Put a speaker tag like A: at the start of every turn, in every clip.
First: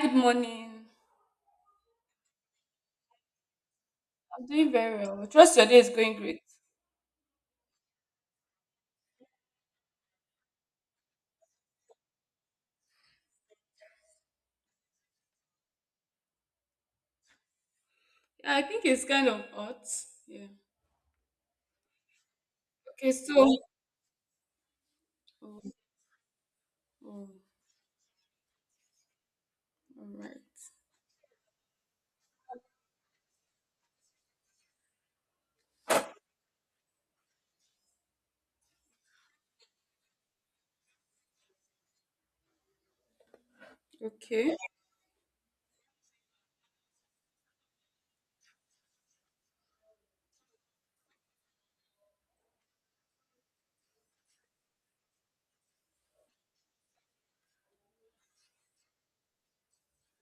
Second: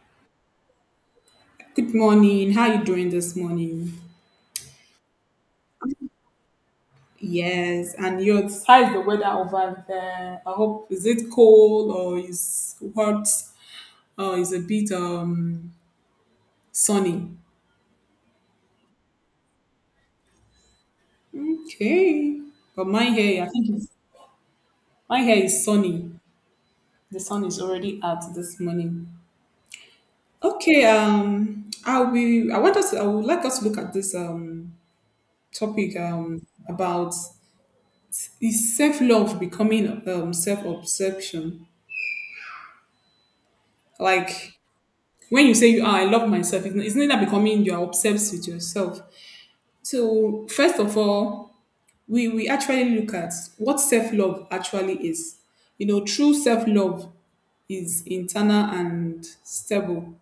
A: Good morning.
B: Good morning. How you doing this morning?
A: I'm doing very well. Trust your day is going great.
B: Yes, and yours? How is the weather over there? I hope is it cold or is hot or is a bit sunny?
A: Yeah, I think it's kind of hot. Yeah.
B: Okay, but my
A: Okay,
B: hair,
A: so.
B: my hair
A: Oh,
B: is sunny. The
A: oh,
B: sun is already out this morning.
A: all right.
B: Okay, I'll be. I want us. I would like us to look at this topic about is self love becoming self obsession, like
A: Okay.
B: when you say I love myself, isn't that becoming you are obsessed with yourself? So first of all, we actually look at what self-love actually is. True self-love is internal and stable.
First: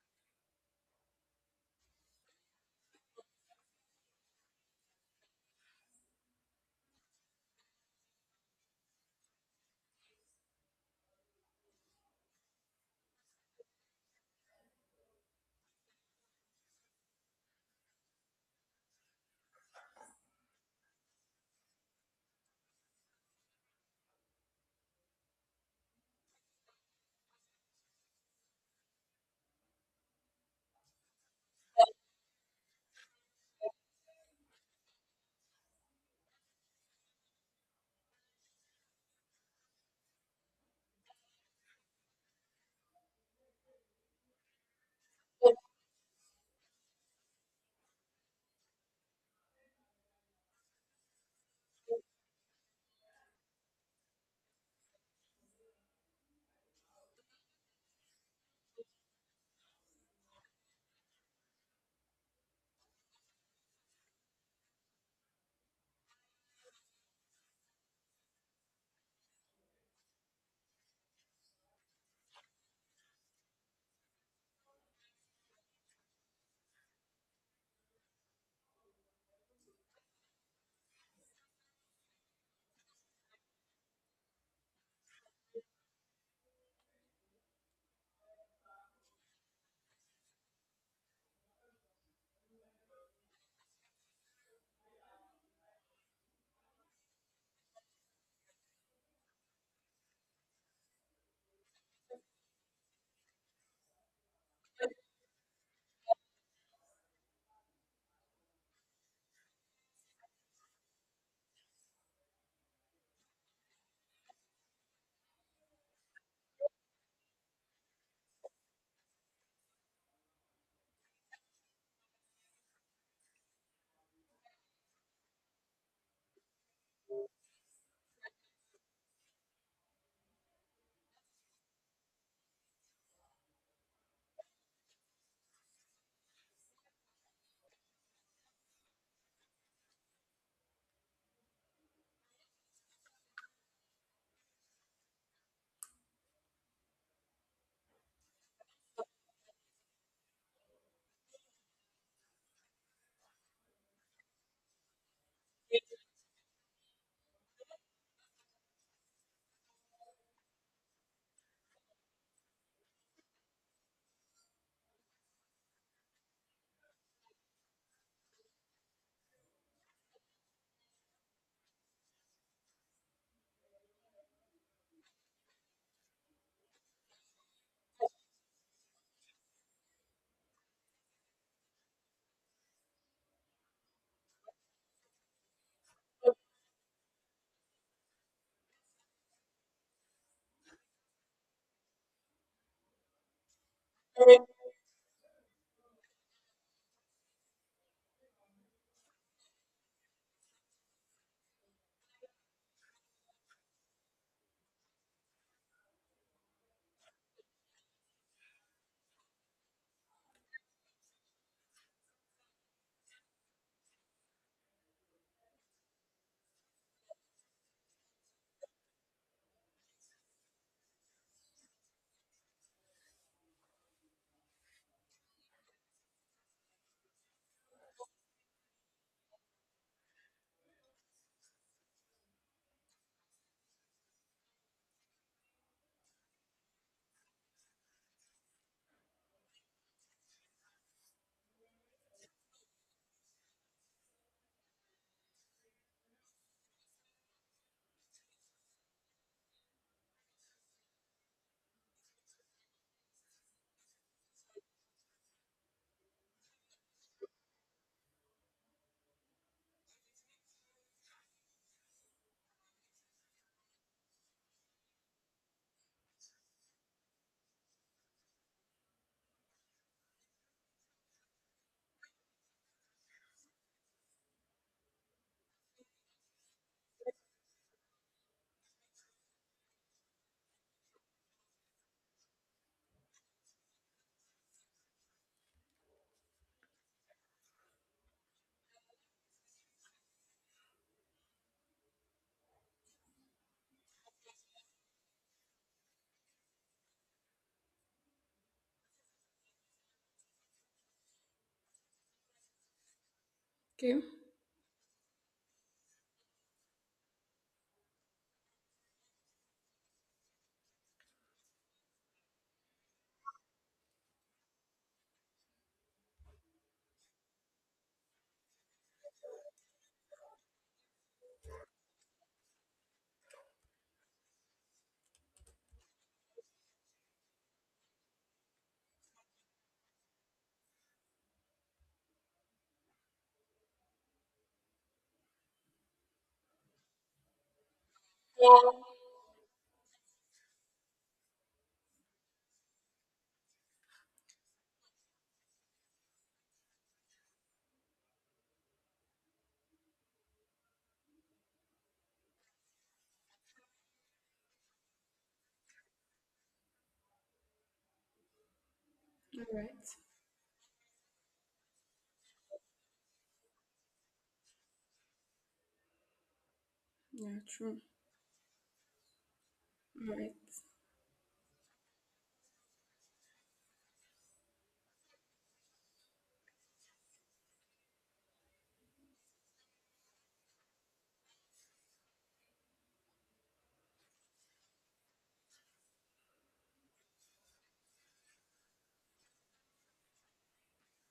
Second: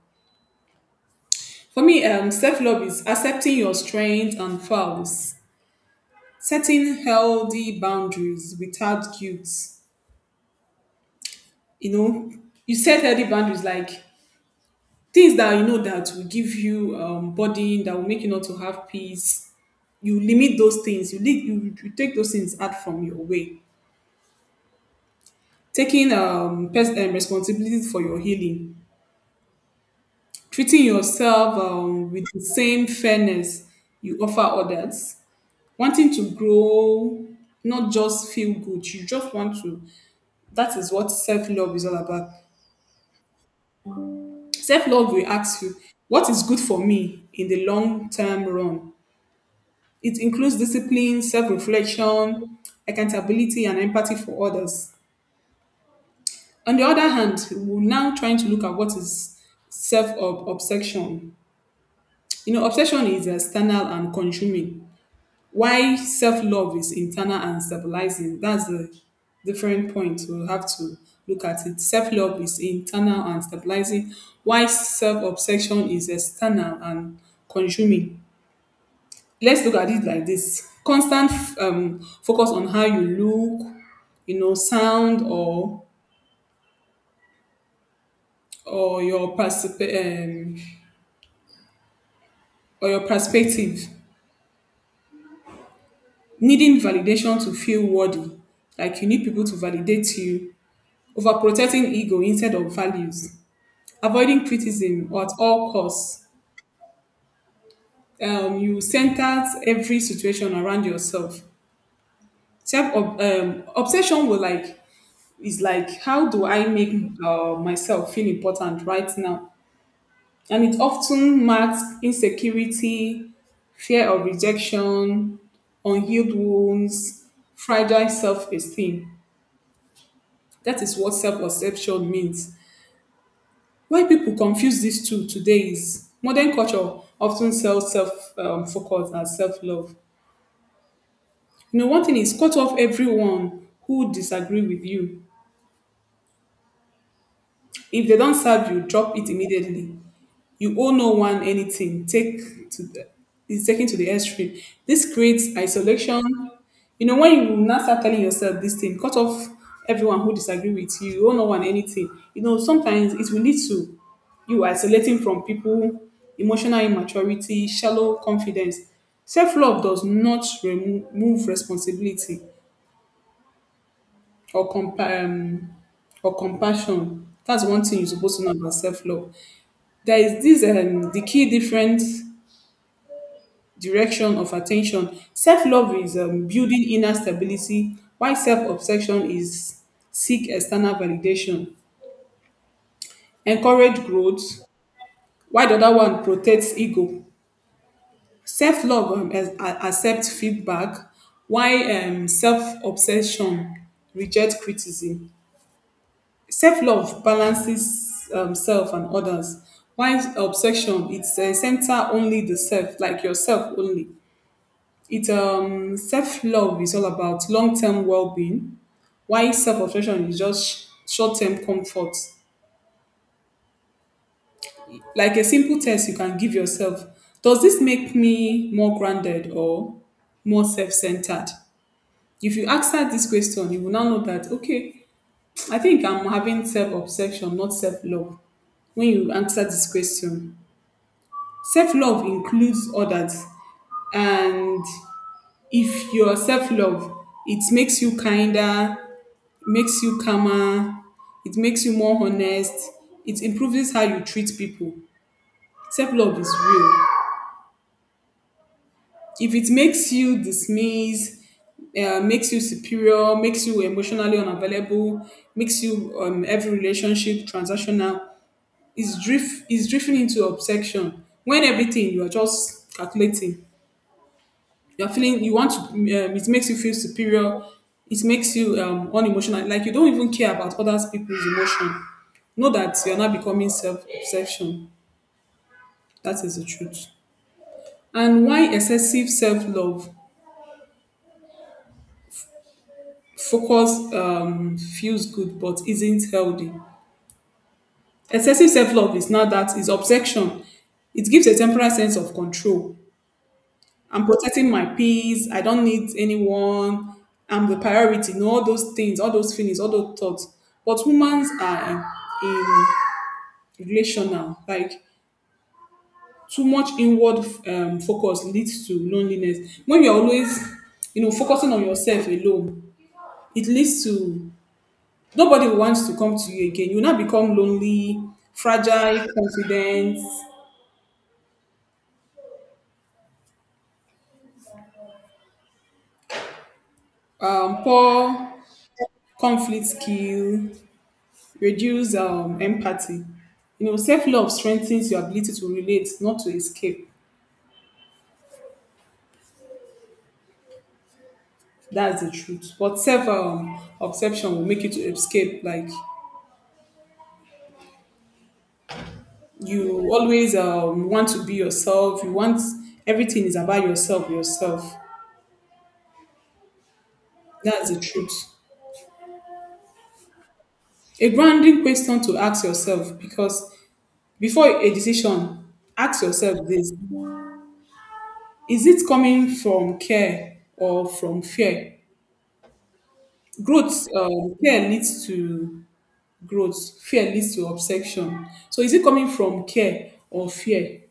B: For me, self-love is accepting your strengths and flaws, setting healthy boundaries without guilt. You know, you set healthy boundaries like things that you know that will give you burden, that will make you not to have peace. You limit those things, you take those things out from your way, taking responsibility for your healing, treating yourself with the same fairness you offer others, wanting to grow, not just feel good. You just want to That is what self-love is all about. Self-love will ask you: what is good for me in the long term run? It includes discipline, self-reflection, accountability and empathy for others. On the other hand, we're now trying to look at what is self obsession. Obsession is external and consuming, why self love is internal and stabilizing. That's a different point. We'll have to look at it. Self love is internal and stabilizing, why self obsession is external and consuming. Let's look at it like this: constant focus on how you look, sound or your particip- um, or your perspective, needing validation to feel worthy, like you need people to validate you, overprotecting ego instead of values, avoiding criticism or at all costs. You center every situation around yourself. Self obsession will like is like, how do I make myself feel important right now, and it often marks insecurity, fear of rejection, unhealed wounds, fragile self esteem. That is what self-perception means. Why people confuse these two today is modern culture often sells self-focus and self-love. One thing is, cut off everyone who disagree with you. If they don't serve you, drop it immediately. You owe no one anything take to the is taken to the extreme. This creates isolation. When you now start telling yourself this thing, cut off everyone who disagree with you, you owe no one anything. Sometimes it will lead to you isolating from people, emotional immaturity, shallow confidence. Self-love does not remove responsibility or compa- um, or compassion. That's one thing you're supposed to know about self-love. There is this the key difference: direction of attention. Self-love is building inner stability, while self-obsession is seek external validation. Encourage growth, while the other one protects ego. Self-love accepts feedback, while self-obsession rejects criticism. Self-love balances self and others, while obsession it's center only the self, like yourself only. It's self love is all about long term well being, while self obsession is just short term comfort. Like a simple test you can give yourself: does this make me more grounded or more self centered? If you answer this question, you will now know that, okay, I think I'm having self obsession, not self love. When you answer this question, self love includes others, and if your self love, it makes you kinder, makes you calmer, it makes you more honest, it improves how you treat people. Self love is real. If it makes you dismiss, makes you superior, makes you emotionally unavailable, makes you every relationship transactional, is drifting into obsession. When everything you are just calculating, you're feeling you want to. It makes you feel superior. It makes you unemotional. Like you don't even care about other people's emotion. Know that you're not becoming self obsession. That is the truth. And why excessive self love? Focus feels good but isn't healthy. Excessive self love is not that. It's obsession. It gives a temporary sense of control.
A: Okay.
B: I'm protecting my peace. I don't need anyone. I'm the priority. All those things, all those feelings, all those thoughts. But humans are in relational. Like too much inward focus leads to loneliness. When you're always, focusing on yourself alone, it leads to nobody wants to come to you again. You now become lonely, fragile, confidence, poor
A: All
B: conflict skill, reduce empathy. Self love strengthens your ability to relate, not to escape. That's the truth. But self obsession will make you to escape. Like
A: right.
B: you always want to be yourself. You want everything is about yourself. Yourself.
A: Yeah, true.
B: That's the truth.
A: All right.
B: A grounding question to ask yourself, because before a decision, ask yourself this: is it coming from care or from fear? Growth care leads to growth, fear leads to obsession. So is it coming from care or fear?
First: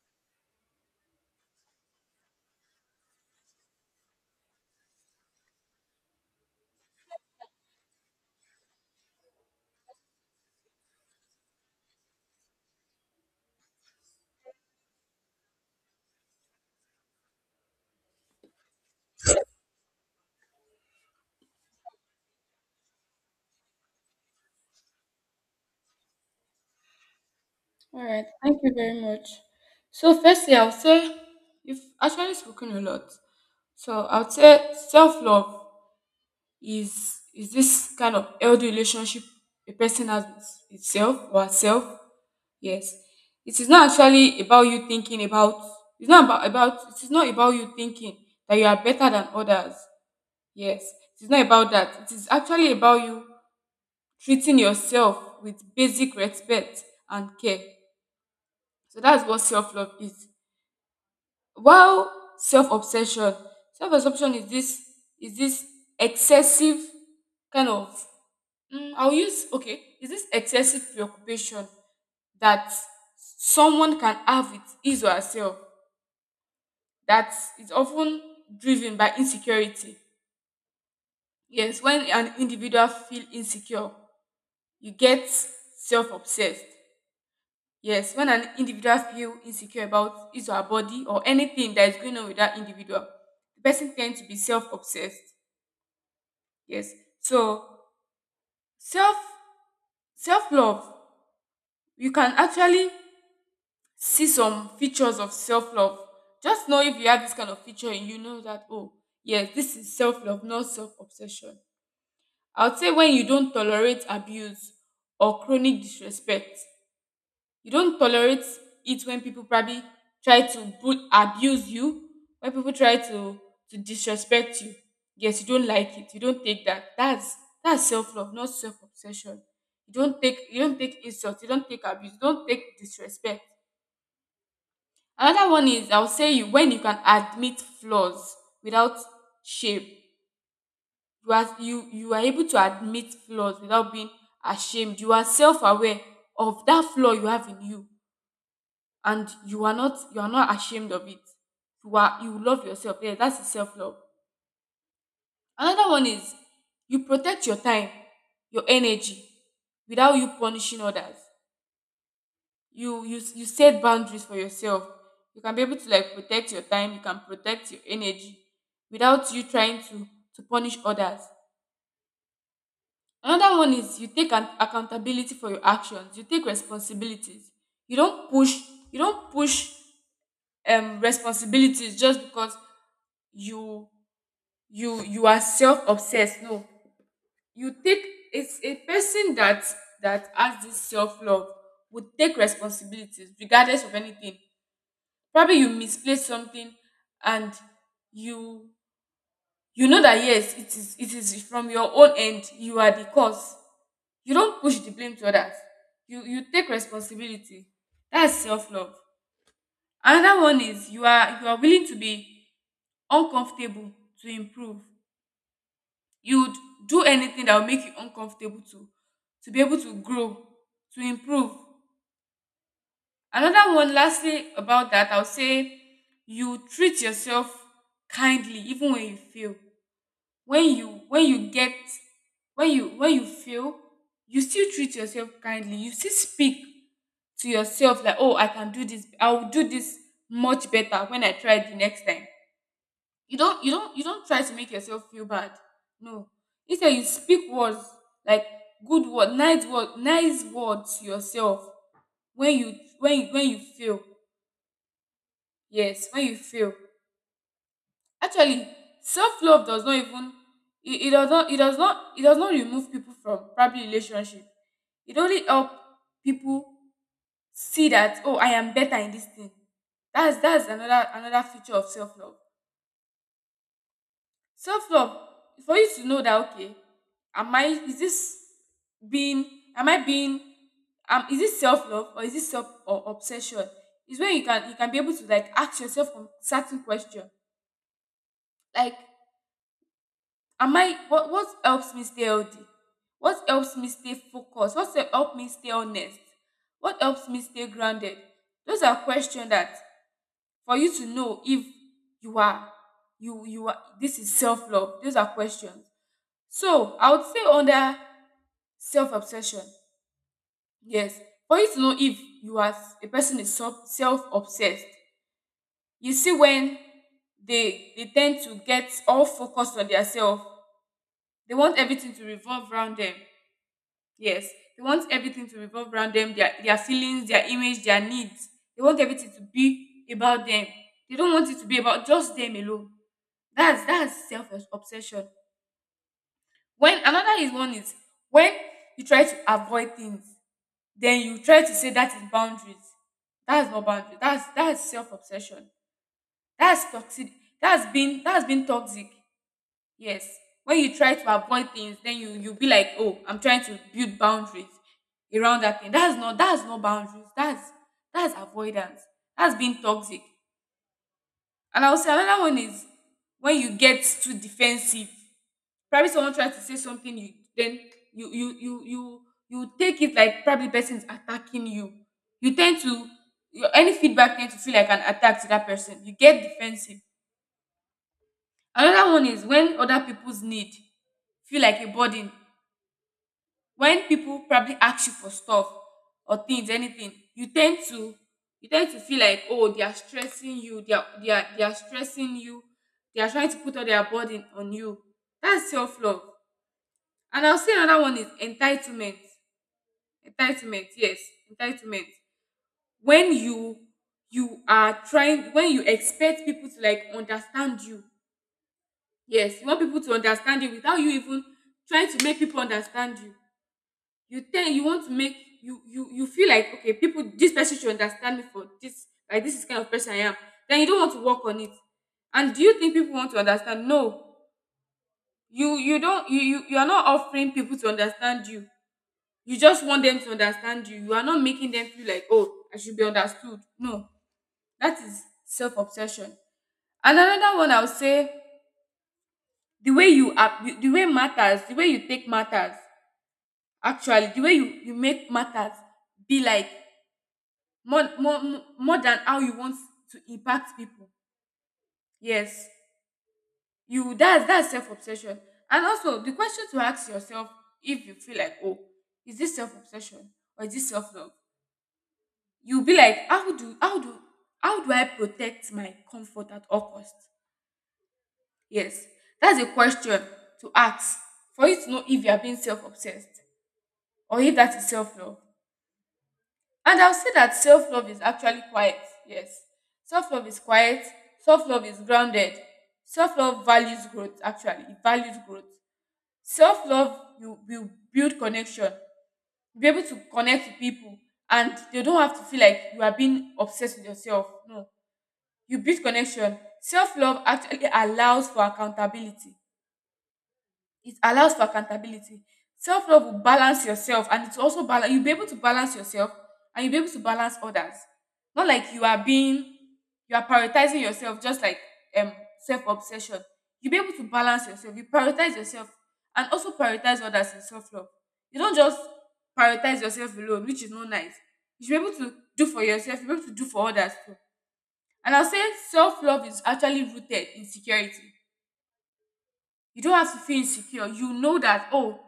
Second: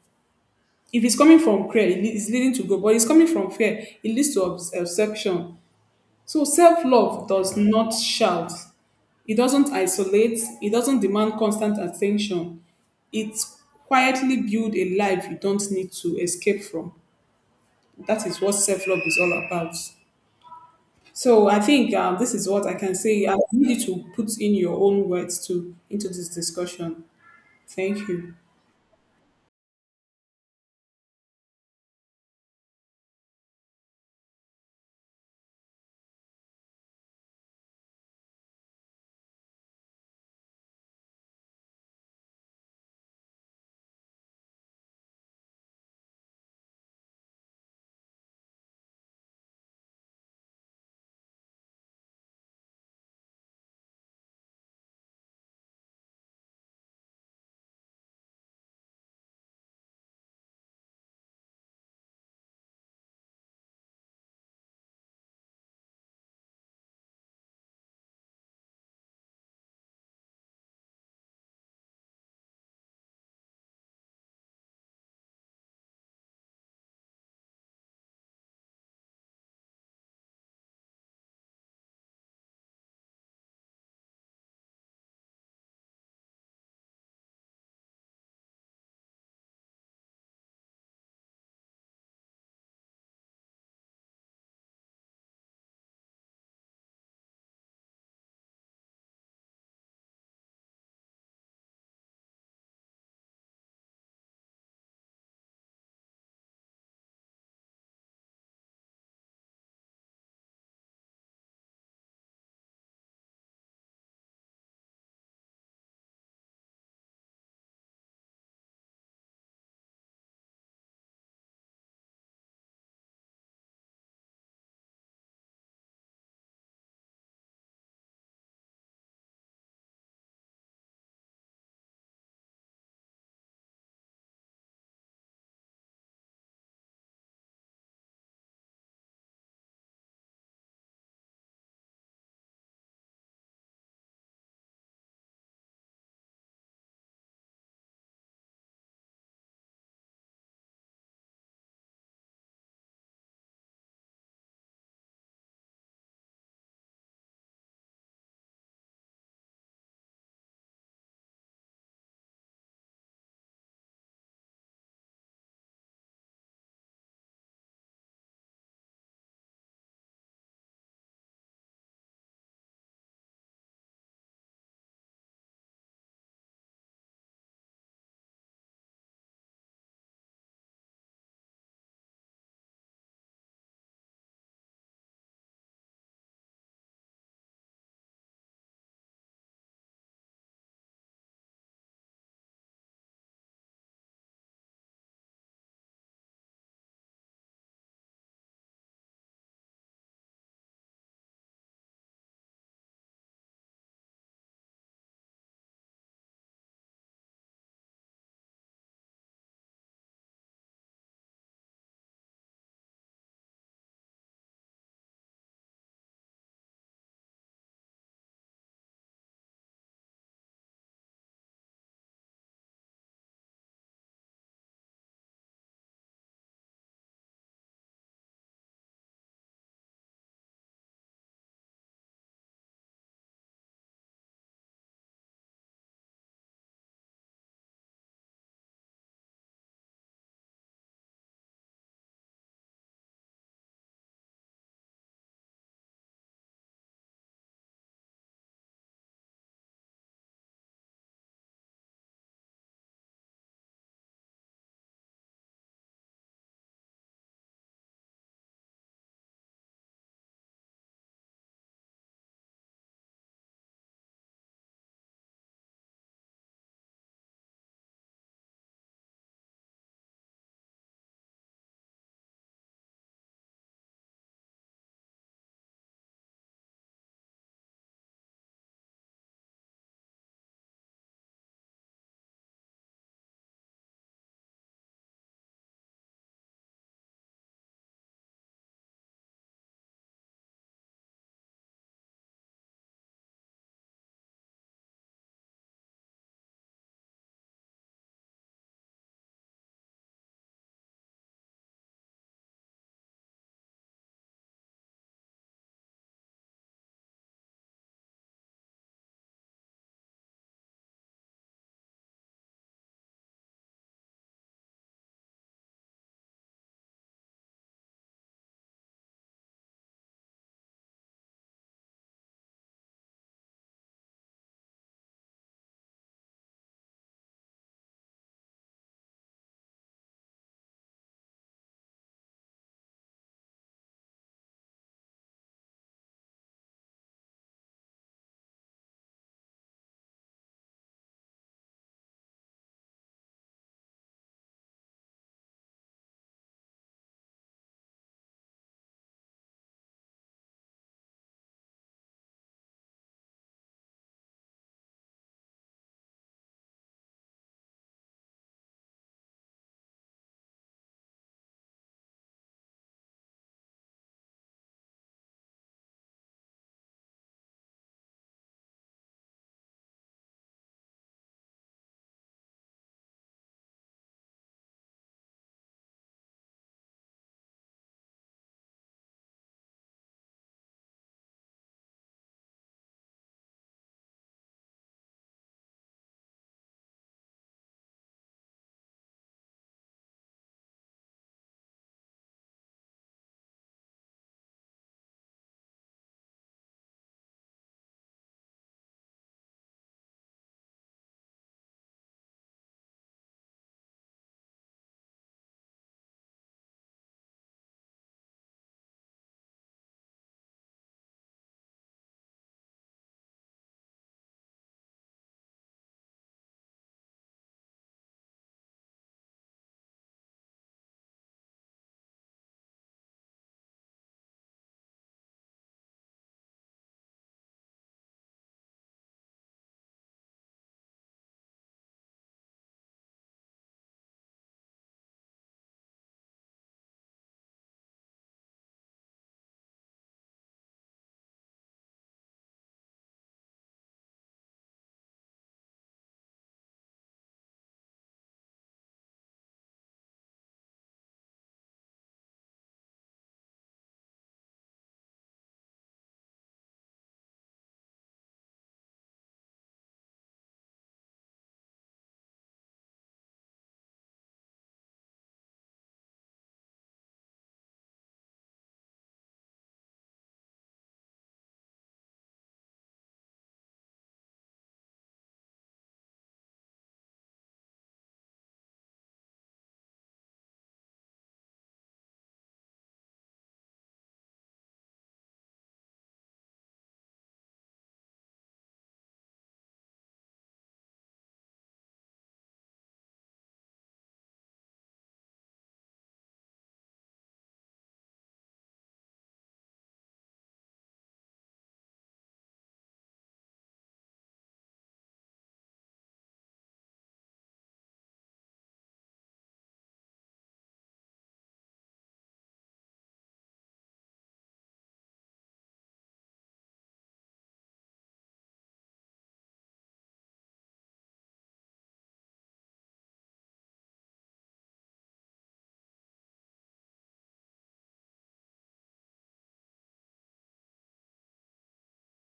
B: If it's coming from care, it is leading to growth. But it's coming from fear, it leads to obsession. So self-love does not shout. It doesn't isolate. It doesn't demand constant attention. It quietly builds a life you don't need to escape from. That is what self-love is all about. So I think this is what I can say. I need you to put in your own words too into this discussion.
A: All
B: Thank
A: right.
B: you.
A: Thank you very much. So, firstly, I would say you've actually spoken a lot. So, I would say self love is is this kind of healthy relationship a person has with itself or herself. Yes. It is not actually about you thinking about it's not about, about it is not about you thinking that you are better than others. Yes. It is not about that. It is actually about you treating yourself with basic respect and care. So that's what self-love is. While self-obsession, self-obsession is this excessive kind of mm, is this excessive preoccupation that someone can have with his or herself, that is often driven by insecurity. Yes, when an individual feel insecure, you get self-obsessed. Yes, when an individual feel insecure about his or her body or anything that is going on with that individual, the person tends to be self-obsessed. Yes, so self self-love, you can actually see some features of self-love. Just know if you have this kind of feature and you know that, oh yes, this is self-love, not self-obsession. I would say when you don't tolerate abuse or chronic disrespect. You don't tolerate it when people probably try to abuse you, when people try to disrespect you. Yes, you don't like it. You don't take that. That's self-love, not self-obsession. You don't take insult, you don't take abuse, you don't take disrespect. Another one is, I would say, you when you can admit flaws without shame. You are able to admit flaws without being ashamed. You are self-aware of that flaw you have in you, and you are not ashamed of it. You love yourself. Yeah, that's the self-love. Another one is, you protect your time, your energy, without you punishing others. You set boundaries for yourself. You can be able to like protect your time, you can protect your energy, without you trying to punish others. Another one is you take an accountability for your actions. You take responsibilities. You don't push. You don't push responsibilities just because you you are self obsessed. No, you take. It's a person that has this self love would take responsibilities regardless of anything. Probably you misplaced something, and you you know that, yes, it is from your own end. You are the cause. You don't push the blame to others. You take responsibility. That's self love. Another one is you are willing to be uncomfortable to improve. You would do anything that will make you uncomfortable to be able to grow, to improve. Another one, lastly, about that, I'll say, you treat yourself kindly even when you fail. when you when you get when you fail, you still treat yourself kindly. You still speak to yourself like, oh, I can do this, I will do this much better when I try it the next time. You don't try to make yourself feel bad. No, instead you speak words like, good word, nice words to yourself, when you fail. Yes, when you fail. Actually, self-love does not even, it does not it does not it does not remove people from probably relationship. It only help people see that, oh, I am better in this thing. That's another feature of self-love. Self-love, for you to know that, okay, am I is this being am I being is this self-love or is this self or obsession, is when you can be able to like ask yourself a certain question like, am I what helps me stay healthy, what helps me stay focused, what helps me stay honest, what helps me stay grounded. Those are questions that, for you to know if you are you you are this is self-love. Those are questions. So, I would say, under self-obsession, yes, for you to know if you are a person is self-obsessed. You see when they tend to get all focused on themselves, they want everything to revolve around them. Yes, they want everything to revolve around them, their feelings, their image, their needs. They want everything to be about them. They don't want it to be about just them alone. That's self obsession. When another is one is when you try to avoid things, then you try to say that is boundaries. That's not boundaries. That's self obsession. That's toxic. That's been toxic. Yes. When you try to avoid things, then you be like, oh, I'm trying to build boundaries around that thing. That's not boundaries. That's avoidance. That's being toxic. And I would say another one is when you get too defensive. Probably someone tries to say something, you then you you you you you take it like probably the person is attacking you. You tend to Your any feedback tend to feel like an attack to that person. You get defensive. Another one is when other people's need feel like a burden. When people probably ask you for stuff or things, anything, you tend to feel like, oh, they are stressing you, they are stressing you, they are trying to put all their burden on you. That's self love. And I'll say another one is entitlement. Entitlement, yes, entitlement. When you expect people to like understand you, yes, you want people to understand you without you even trying to make people understand you. You think you want to make you you you feel like, okay, people, this person should understand me for this, like this is the kind of person I am. Then you don't want to work on it. And do you think people want to understand? No, you don't you you you are not offering people to understand you. You just want them to understand you. You are not making them feel like, oh, I should be understood. No, that is self-obsession. And another one, I would say, the way matters, the way you make matters be like more, more, more than how you want to impact people. Yes, you that's self-obsession. And also, the question to ask yourself: if you feel like, oh, is this self-obsession or is this self-love, you'll be like, how do I protect my comfort at all cost? Yes, that's a question to ask for you to know if you are being self-obsessed or if that is self-love. And I'll say that self-love is actually quiet. Yes, self-love is quiet. Self-love is grounded. Self-love values growth, actually, it values growth. Self-love, you will build connection, you'll be able to connect with people, and they don't have to feel like you are being obsessed with yourself. No, you build connection. Self-love actually allows for accountability. It allows for accountability. Self-love will balance yourself, and it's also balance, you'll be able to balance yourself, and you'll be able to balance others, not like you are being, you are prioritizing yourself just like, um self-obsession. You'll be able to balance yourself, you prioritize yourself, and also prioritize others. In self-love, you don't just prioritize yourself alone, which is not nice. You should be able to do for yourself, you should be able to do for others too. And I'll say self love is actually rooted in security. You don't have to feel insecure. You know that, oh,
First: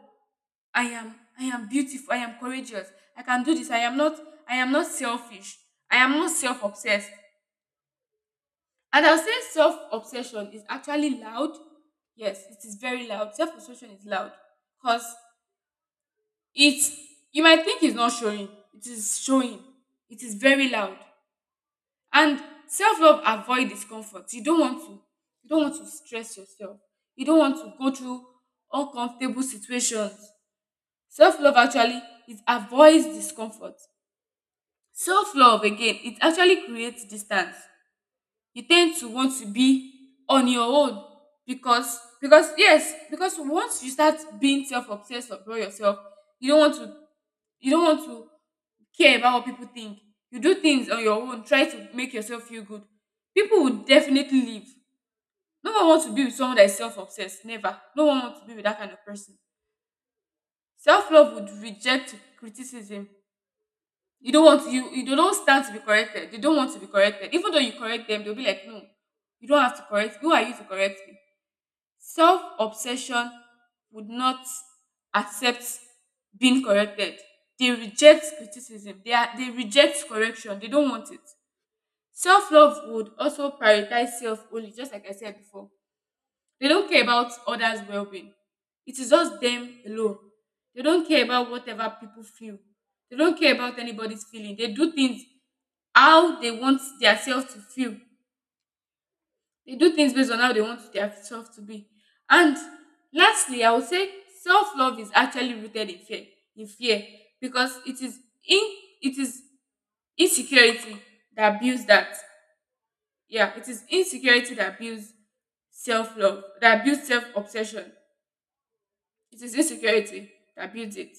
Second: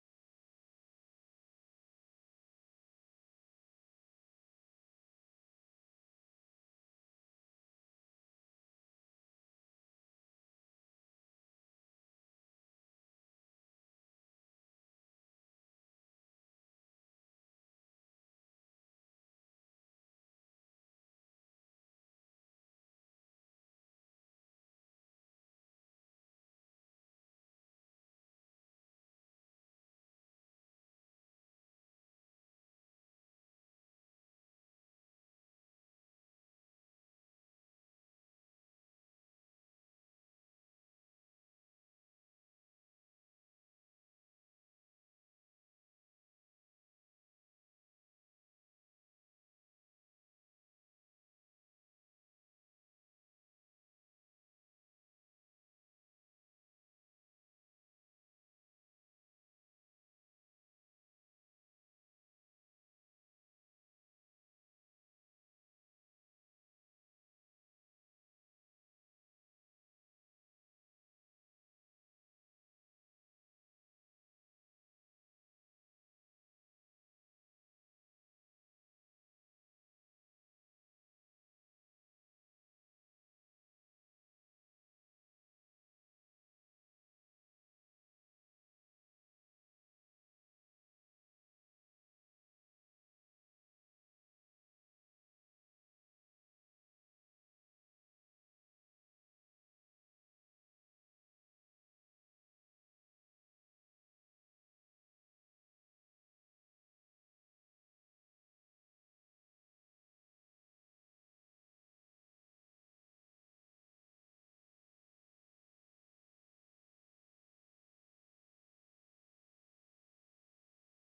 A: I am beautiful, I am courageous, I can do this, I am not selfish, I am not self obsessed. And I'll say self obsession is actually loud. Yes, it is very loud. Self obsession is loud, because it's you might think it's not showing. It is showing. It is very loud. And self-love avoid discomfort. You don't want to stress yourself. You don't want to go through uncomfortable situations. Self-love actually, it avoids discomfort. Self-love again, it actually creates distance. You tend to want to be on your own, because yes, because once you start being self-obsessed about yourself, you don't want to you don't want to care about what people think. You do things on your own, try to make yourself feel good. People will definitely leave. No one wants to be with someone that is self obsessed. Never. No one wants to be with that kind of person. Self love would reject criticism. You don't want to, you don't stand to be corrected. They don't want to be corrected. Even though you correct them, they'll be like, no, you don't have to correct me. Who are you to correct me? Self obsession would not accept being corrected. They reject criticism. They reject correction. They don't want it. Self love would also prioritize self only, just like I said before. They don't care about others' well being. It is just them alone. They don't care about whatever people feel. They don't care about anybody's feeling. They do things how they want themselves to feel. They do things based on how they want themselves to be. And lastly, I would say self love is actually rooted in fear, because in it is insecurity that builds that. Yeah, it is insecurity that builds self love, that builds self obsession. It is insecurity that builds it.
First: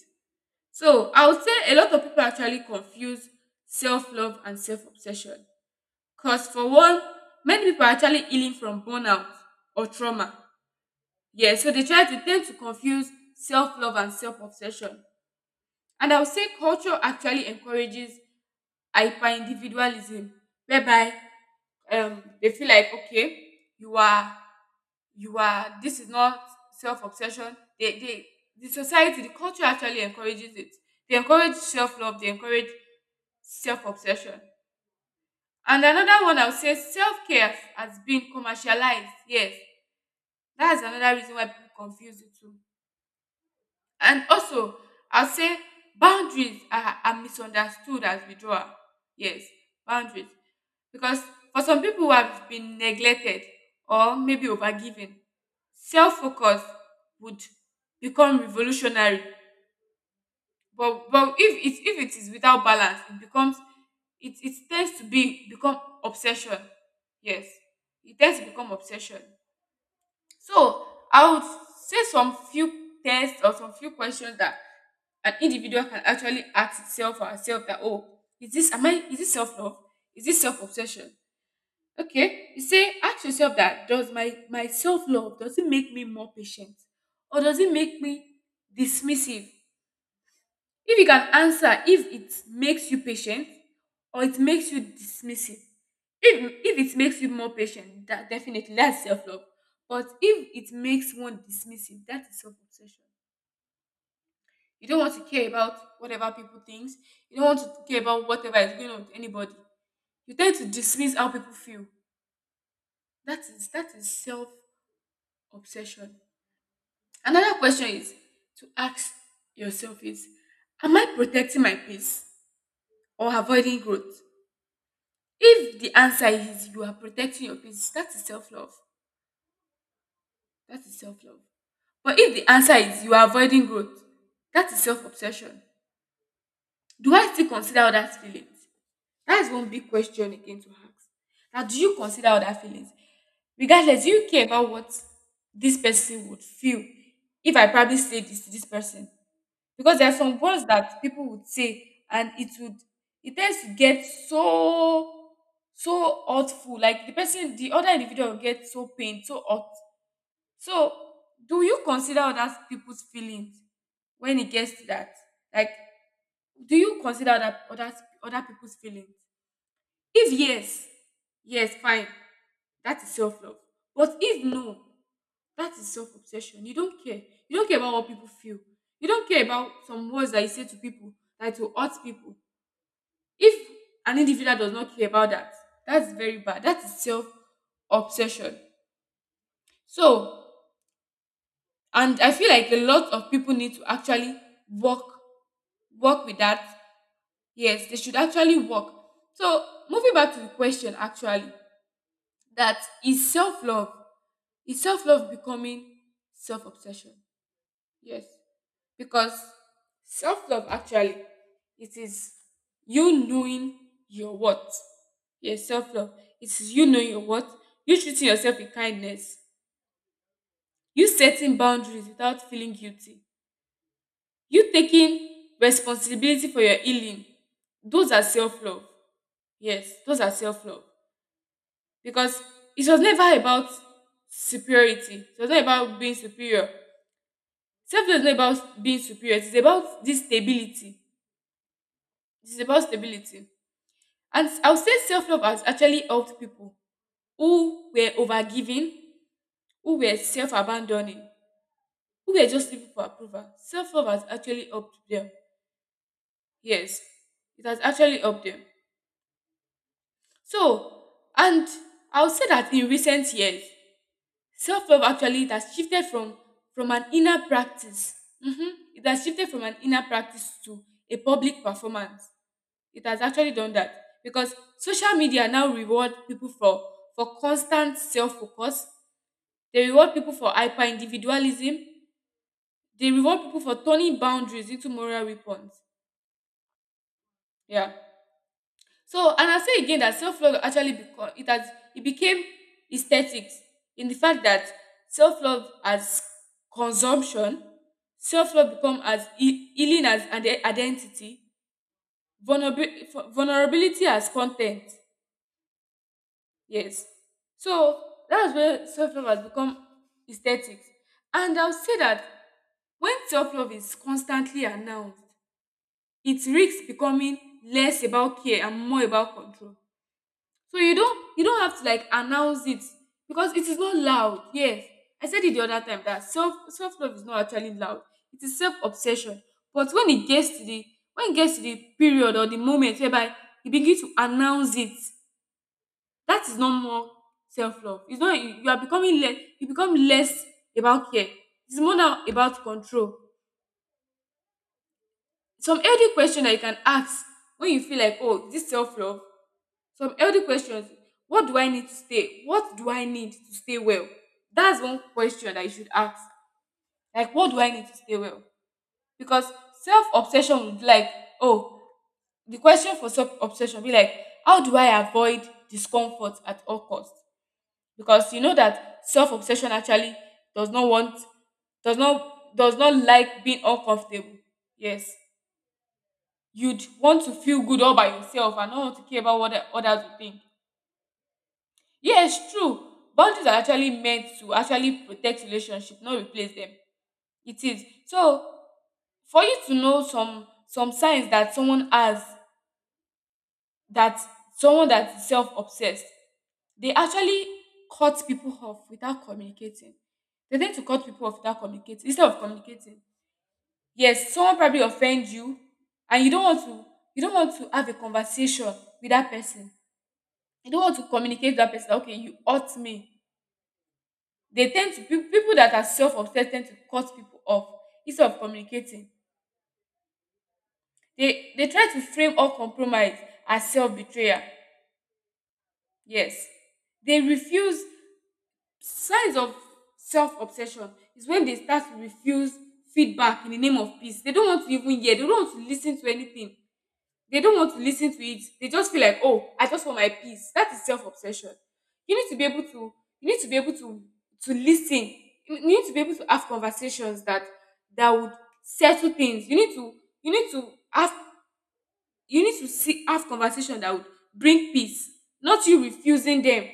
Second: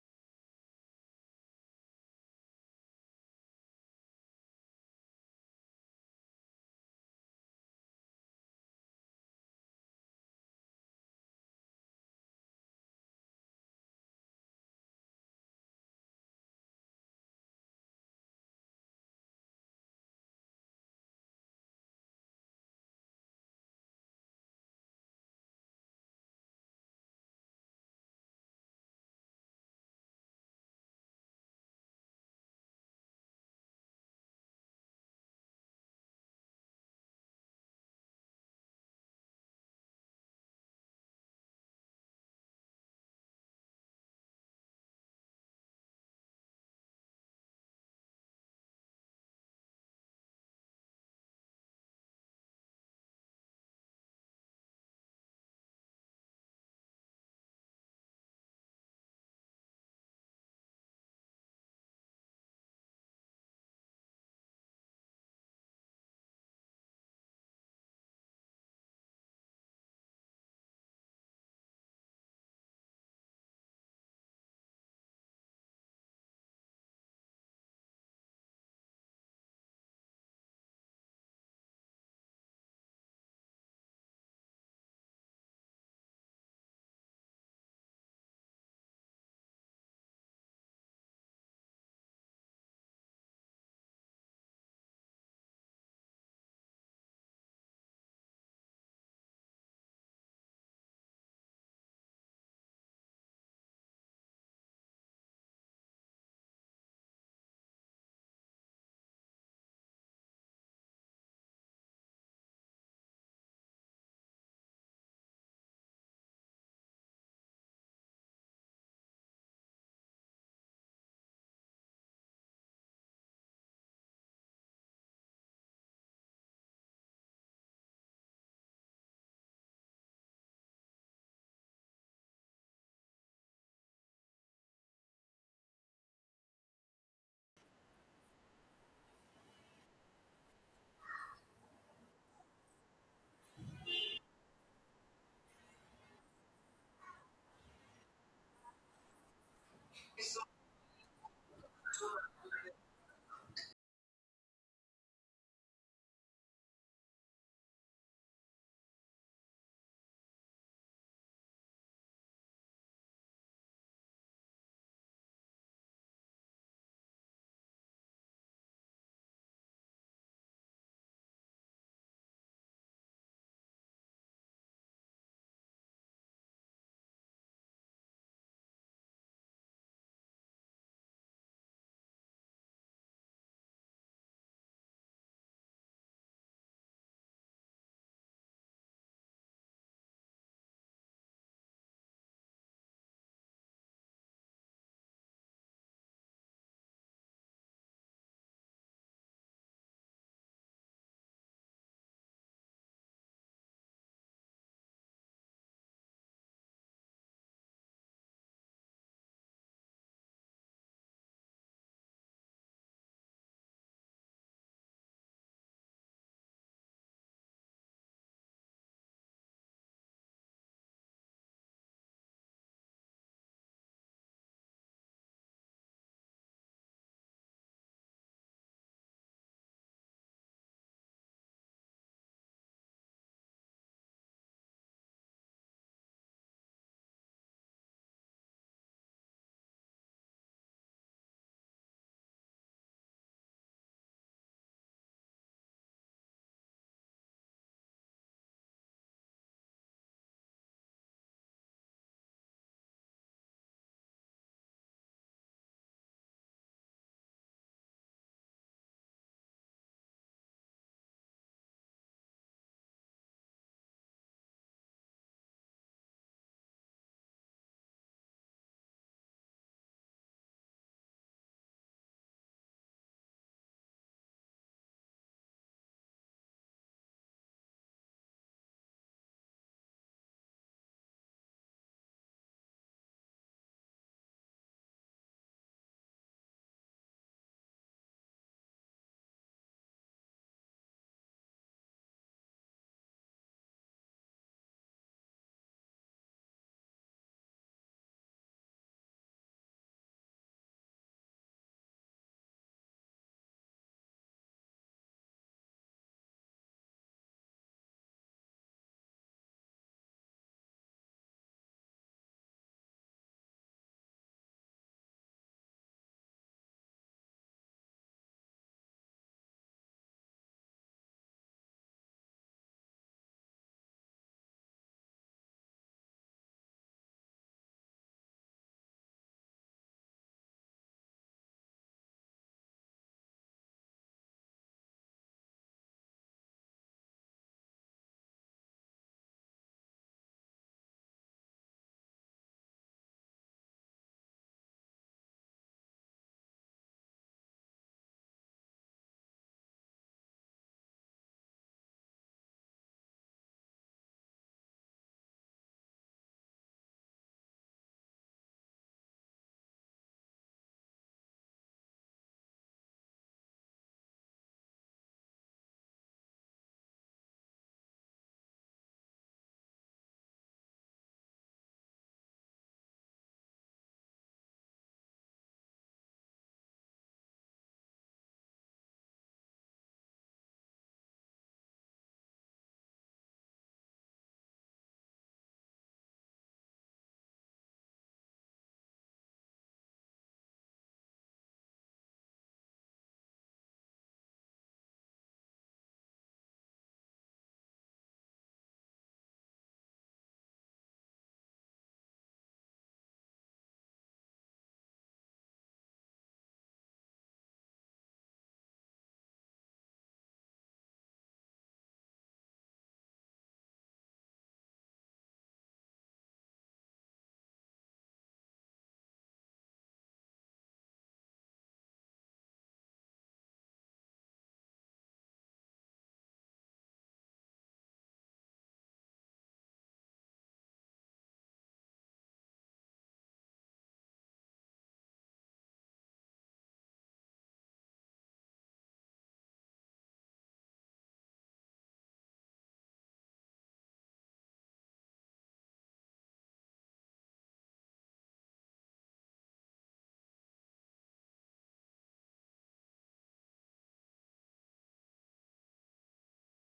A: So I would say a lot of people actually confuse self love and self obsession. Because for one, many people are actually healing from burnout or trauma. Yeah, so they try to tend to confuse self love and self obsession. And I would say culture actually encourages hyper individualism, whereby they feel like, okay, you are you are this is not self-obsession. They, the society, the culture actually encourages it. They encourage self-love, they encourage self-obsession. And another one, I would say self-care has been commercialized. Yes, that's another reason why people confuse the two. And also, I'll say boundaries are misunderstood as withdrawal. Yes, boundaries. Because for some people who have been neglected or maybe overgiven, self focus would become revolutionary. But if it is without balance, it becomes, it tends to be become obsession. Yes. It tends to become obsession. So I would say some few tests or some few questions that an individual can actually ask itself or herself that, oh, is this self love? Is this self obsession? Okay, you say ask yourself that, does my self love, does it make me more patient or does it make me dismissive? If you can answer, if it makes you patient or it makes you dismissive, if it makes you more patient, that definitely that's self-love. But if it makes one dismissive, that is self-obsession. You don't want to care about whatever people thinks. You don't want to care about whatever is going on with anybody. You tend to dismiss how people feel. That is self-obsession. Another question is to ask yourself is, am I protecting my peace or avoiding growth? If the answer is you are protecting your peace, that is self-love. That is self-love. But if the answer is you are avoiding growth, that is self obsession. Do I still consider others' feelings? That is one big question again to ask. Now, do you consider other feelings? Regardless, do you care about what this person would feel if I probably say this to this person? Because there are some words that people would say and it would, it tends to get so hurtful. Like the person, the other individual will get so pained, so hurt. So, do you consider other people's feelings when it gets to that? Like, do you consider other people's feelings? If yes, yes, fine. That is self love. But if no, that is self obsession. You don't care. You don't care about what people feel. You don't care about some words that you say to people that will hurt people. If an individual does not care about that, that's very bad. That is self obsession. So and I feel like a lot of people need to actually work work with that. Yes, they should actually work. So, moving back to the question actually, that is self-love, is self-love becoming self-obsession? Yes, because self-love actually, it is you knowing your worth. Yes, self-love, it is you knowing your worth, you treating yourself with kindness, you setting boundaries without feeling guilty, you taking responsibility for your healing. Those are self love. Yes, those are self love. Because it was never about superiority, it was not about being superior. Self love is not about being superior, it's about this stability. It's about stability. And I would say self love has actually helped people who were overgiving, who were self abandoning, who were just living for approval. Self love has actually helped them. Yes, it has actually helped them. So, and I would say that in recent years, self love actually it has shifted from an inner practice. Mhm. It has shifted from an inner practice to a public performance. It has actually done that because social media now reward people for constant self focus. They reward people for hyper individualism. They reward people for turning boundaries into moral weapons. Yeah. So, and I'll say again that self love actually become, it has, it became aesthetics, in the fact that self love as consumption, self love become as healing as an identity, vulnerability as content. Yes, so that's where self love has become aesthetics. And I'll say that when self love is constantly announced, it risks becoming less about care and more about control. So you don't have to like announce it because it is not loud. Yes. I said it the other time that self love is not actually loud. It is self obsession. But when it gets to the, when it gets to the period or the moment whereby you begin to announce it, that is not more self love. It's not you, you are becoming less you become less about care. It's more now about control. Some healthy question that you can ask when you feel like, oh, is this self love? Some healthy questions. What do I need to stay well? That's one question that you should ask. Like, what do I need to stay well? Because self obsession would be like, oh, the question for self obsession be like, how do I avoid discomfort at all costs? Because you know that self obsession actually does not want, does not like being uncomfortable. Yes, you'd want to feel good all by yourself and not want to care about what others will think. Yes, true. Boundaries are actually meant to actually protect relationship, not replace them. It is. So for you to know some signs that someone has, that someone that is self-obsessed, they actually cut people off without communicating. They tend to cut people off without communicating instead of communicating. Yes, someone probably offend you and you don't want to have a conversation with that person. You don't want to communicate with that person, that, okay, you hurt me. They tend to, people that are self-obsessed tend to cut people off instead of communicating. They try to frame all compromise as self-betrayal. Yes, they refuse. Signs of self-obsession is when they start to refuse feedback in the name of peace. They don't want to even hear, they don't want to listen to anything. They don't want to listen to it. They just feel like, oh, I just want my peace. That is self-obsession. You need to be able to you need to be able to listen. You need to be able to have conversations that that would settle things. You need to you need to have you need to see have conversation that would bring peace, not you refusing them.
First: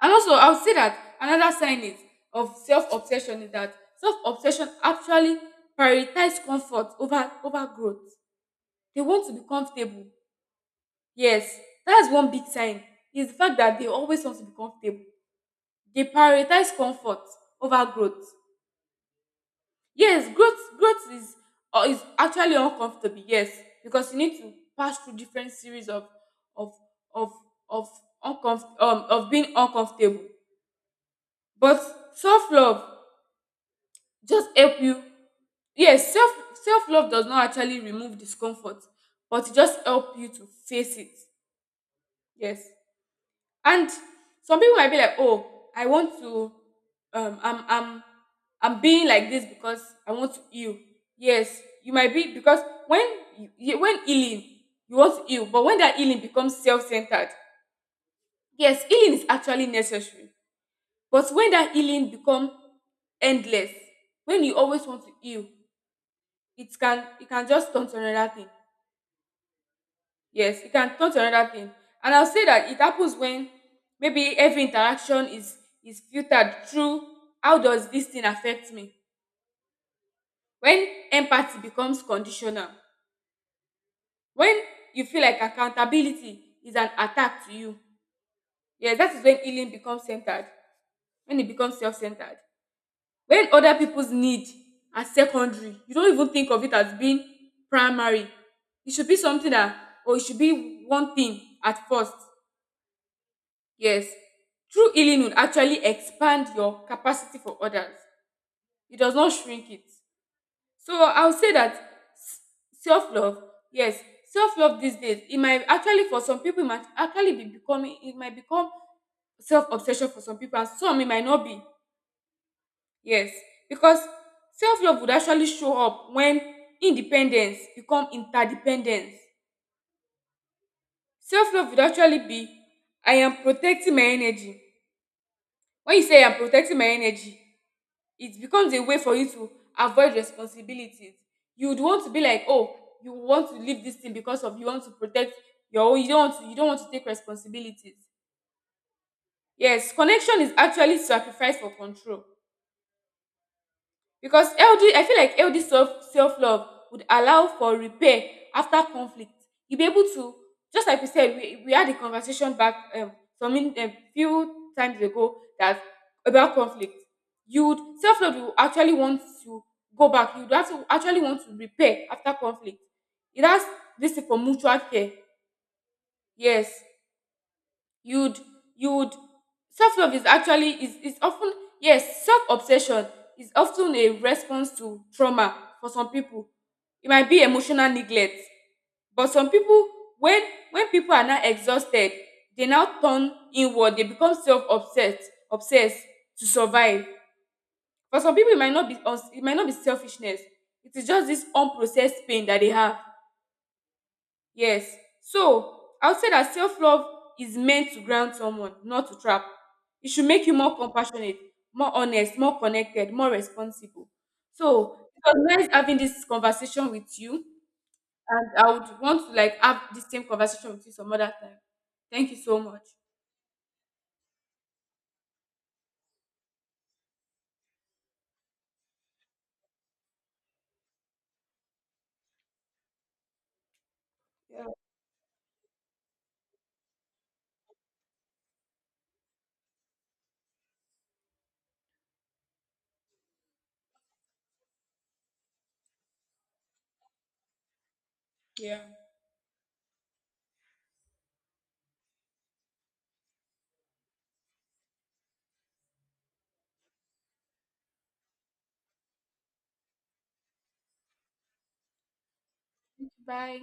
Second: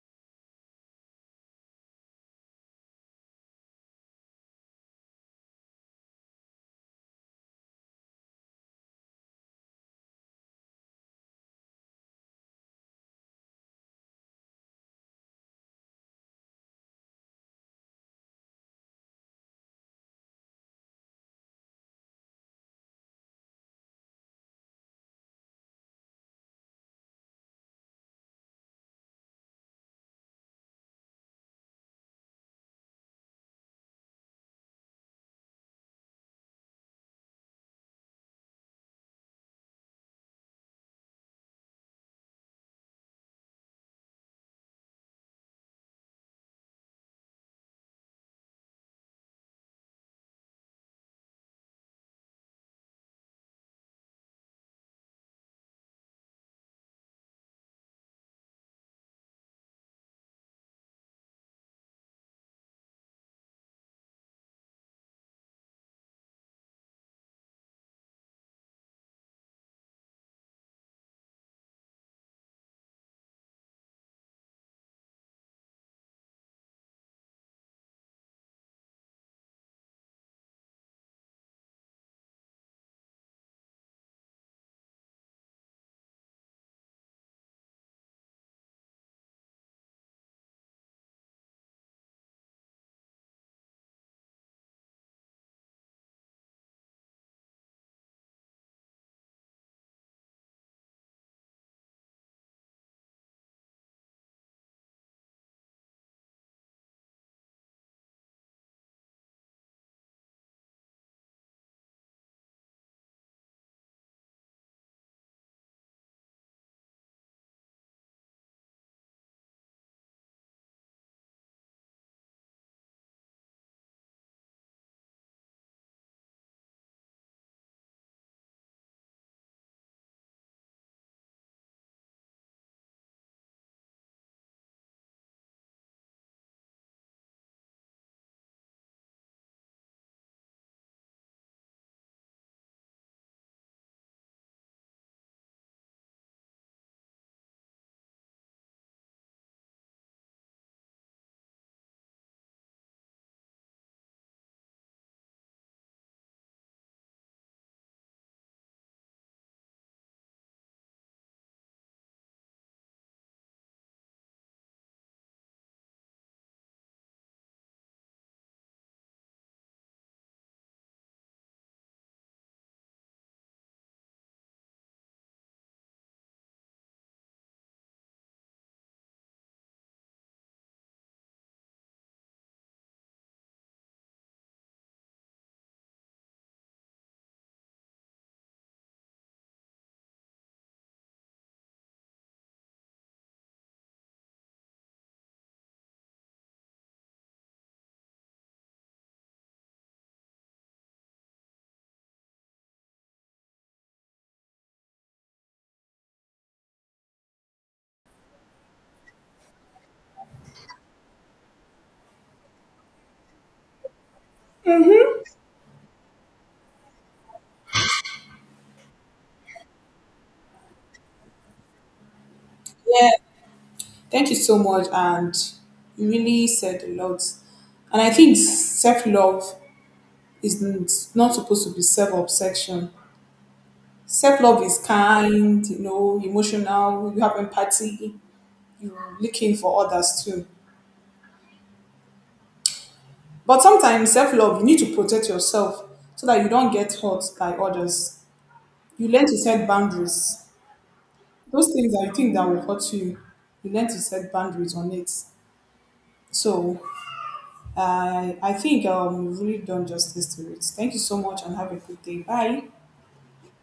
A: And also I would say that another sign is of self-obsession is that self-obsession actually prioritize comfort over over growth. They want to be comfortable. Yes, that's one big sign. Is the fact that they always want to be comfortable. They prioritize comfort over growth. Yes, growth is or is actually uncomfortable. Yes, because you need to pass through different series of of of of uncomfort of being uncomfortable. But self love just help you. Yes, self love does not actually remove discomfort, but it just help you to face it. Yes. And some people might be like, oh, I want to, um, I'm, I'm, I'm being like this because I want to heal. Yes, you might be because when when healing, you want to heal, but when that healing becomes self-centered, yes, healing is actually necessary. But when that healing becomes endless, when you always want to heal, it can just turn to another thing. Yes, it can turn to another thing. And I'll say that it happens when maybe every interaction is filtered through, how does this thing affect me? When empathy becomes conditional, when you feel like accountability is an attack to you. Yes, that is when healing becomes centered, when it becomes self-centered. When other people's need are secondary, you don't even think of it as being primary. It should be something that, or it should be one thing at first. Yes, true healing would actually expand your capacity for others. It does not shrink it. So I would say that self love, yes, self love these days, it might actually for some people it might actually be becoming, it might become self obsession for some people and some it might not be. Yes, because self love would actually show up when independence become interdependence. Self love would actually be, I am protecting my energy. When you say I am protecting my energy, it becomes a way for you to avoid responsibilities. You would want to be like, oh, you want to leave this thing because of, you want to protect your own. You don't want to take responsibilities. Yes, connection is actually sacrifice for control. Because healthy, I feel like healthy self love would allow for repair after conflict. You'll be able to, just like we said, we had a conversation back some in, few times ago that, about conflict. You would self love, you actually want to go back. You would actually want to repair after conflict. It has this thing for mutual care. Yes, you would, you would, self-love is actually is often, yes, self-obsession is often a response to trauma. For some people it might be emotional neglect. But some people, when when people are now exhausted, they now turn inward, they become self-obsessed, obsessed to survive. For some people it might not be it might not be selfishness. It is just this unprocessed pain that they have. Yes. So, I would say that self love is meant to ground someone, not to trap. It should make you more compassionate, more honest, more connected, more responsible. So, it was nice having this conversation with you, and I would want to like have the same conversation with you some other time. Thank you so much.
B: Thank you so much. And you really said a lot. And I think self love is not supposed to be self obsession. Self love
A: Yeah.
B: is kind, emotional, you have empathy, you're looking for others too. But sometimes self love, you need to protect yourself so that you don't get hurt by others.
A: Yeah.
B: You learn to set boundaries. Those things that you think that will hurt you, you learn to set boundaries on it. So I think you've really done justice to it. Thank you so much and have a good day. Bye.
A: Bye.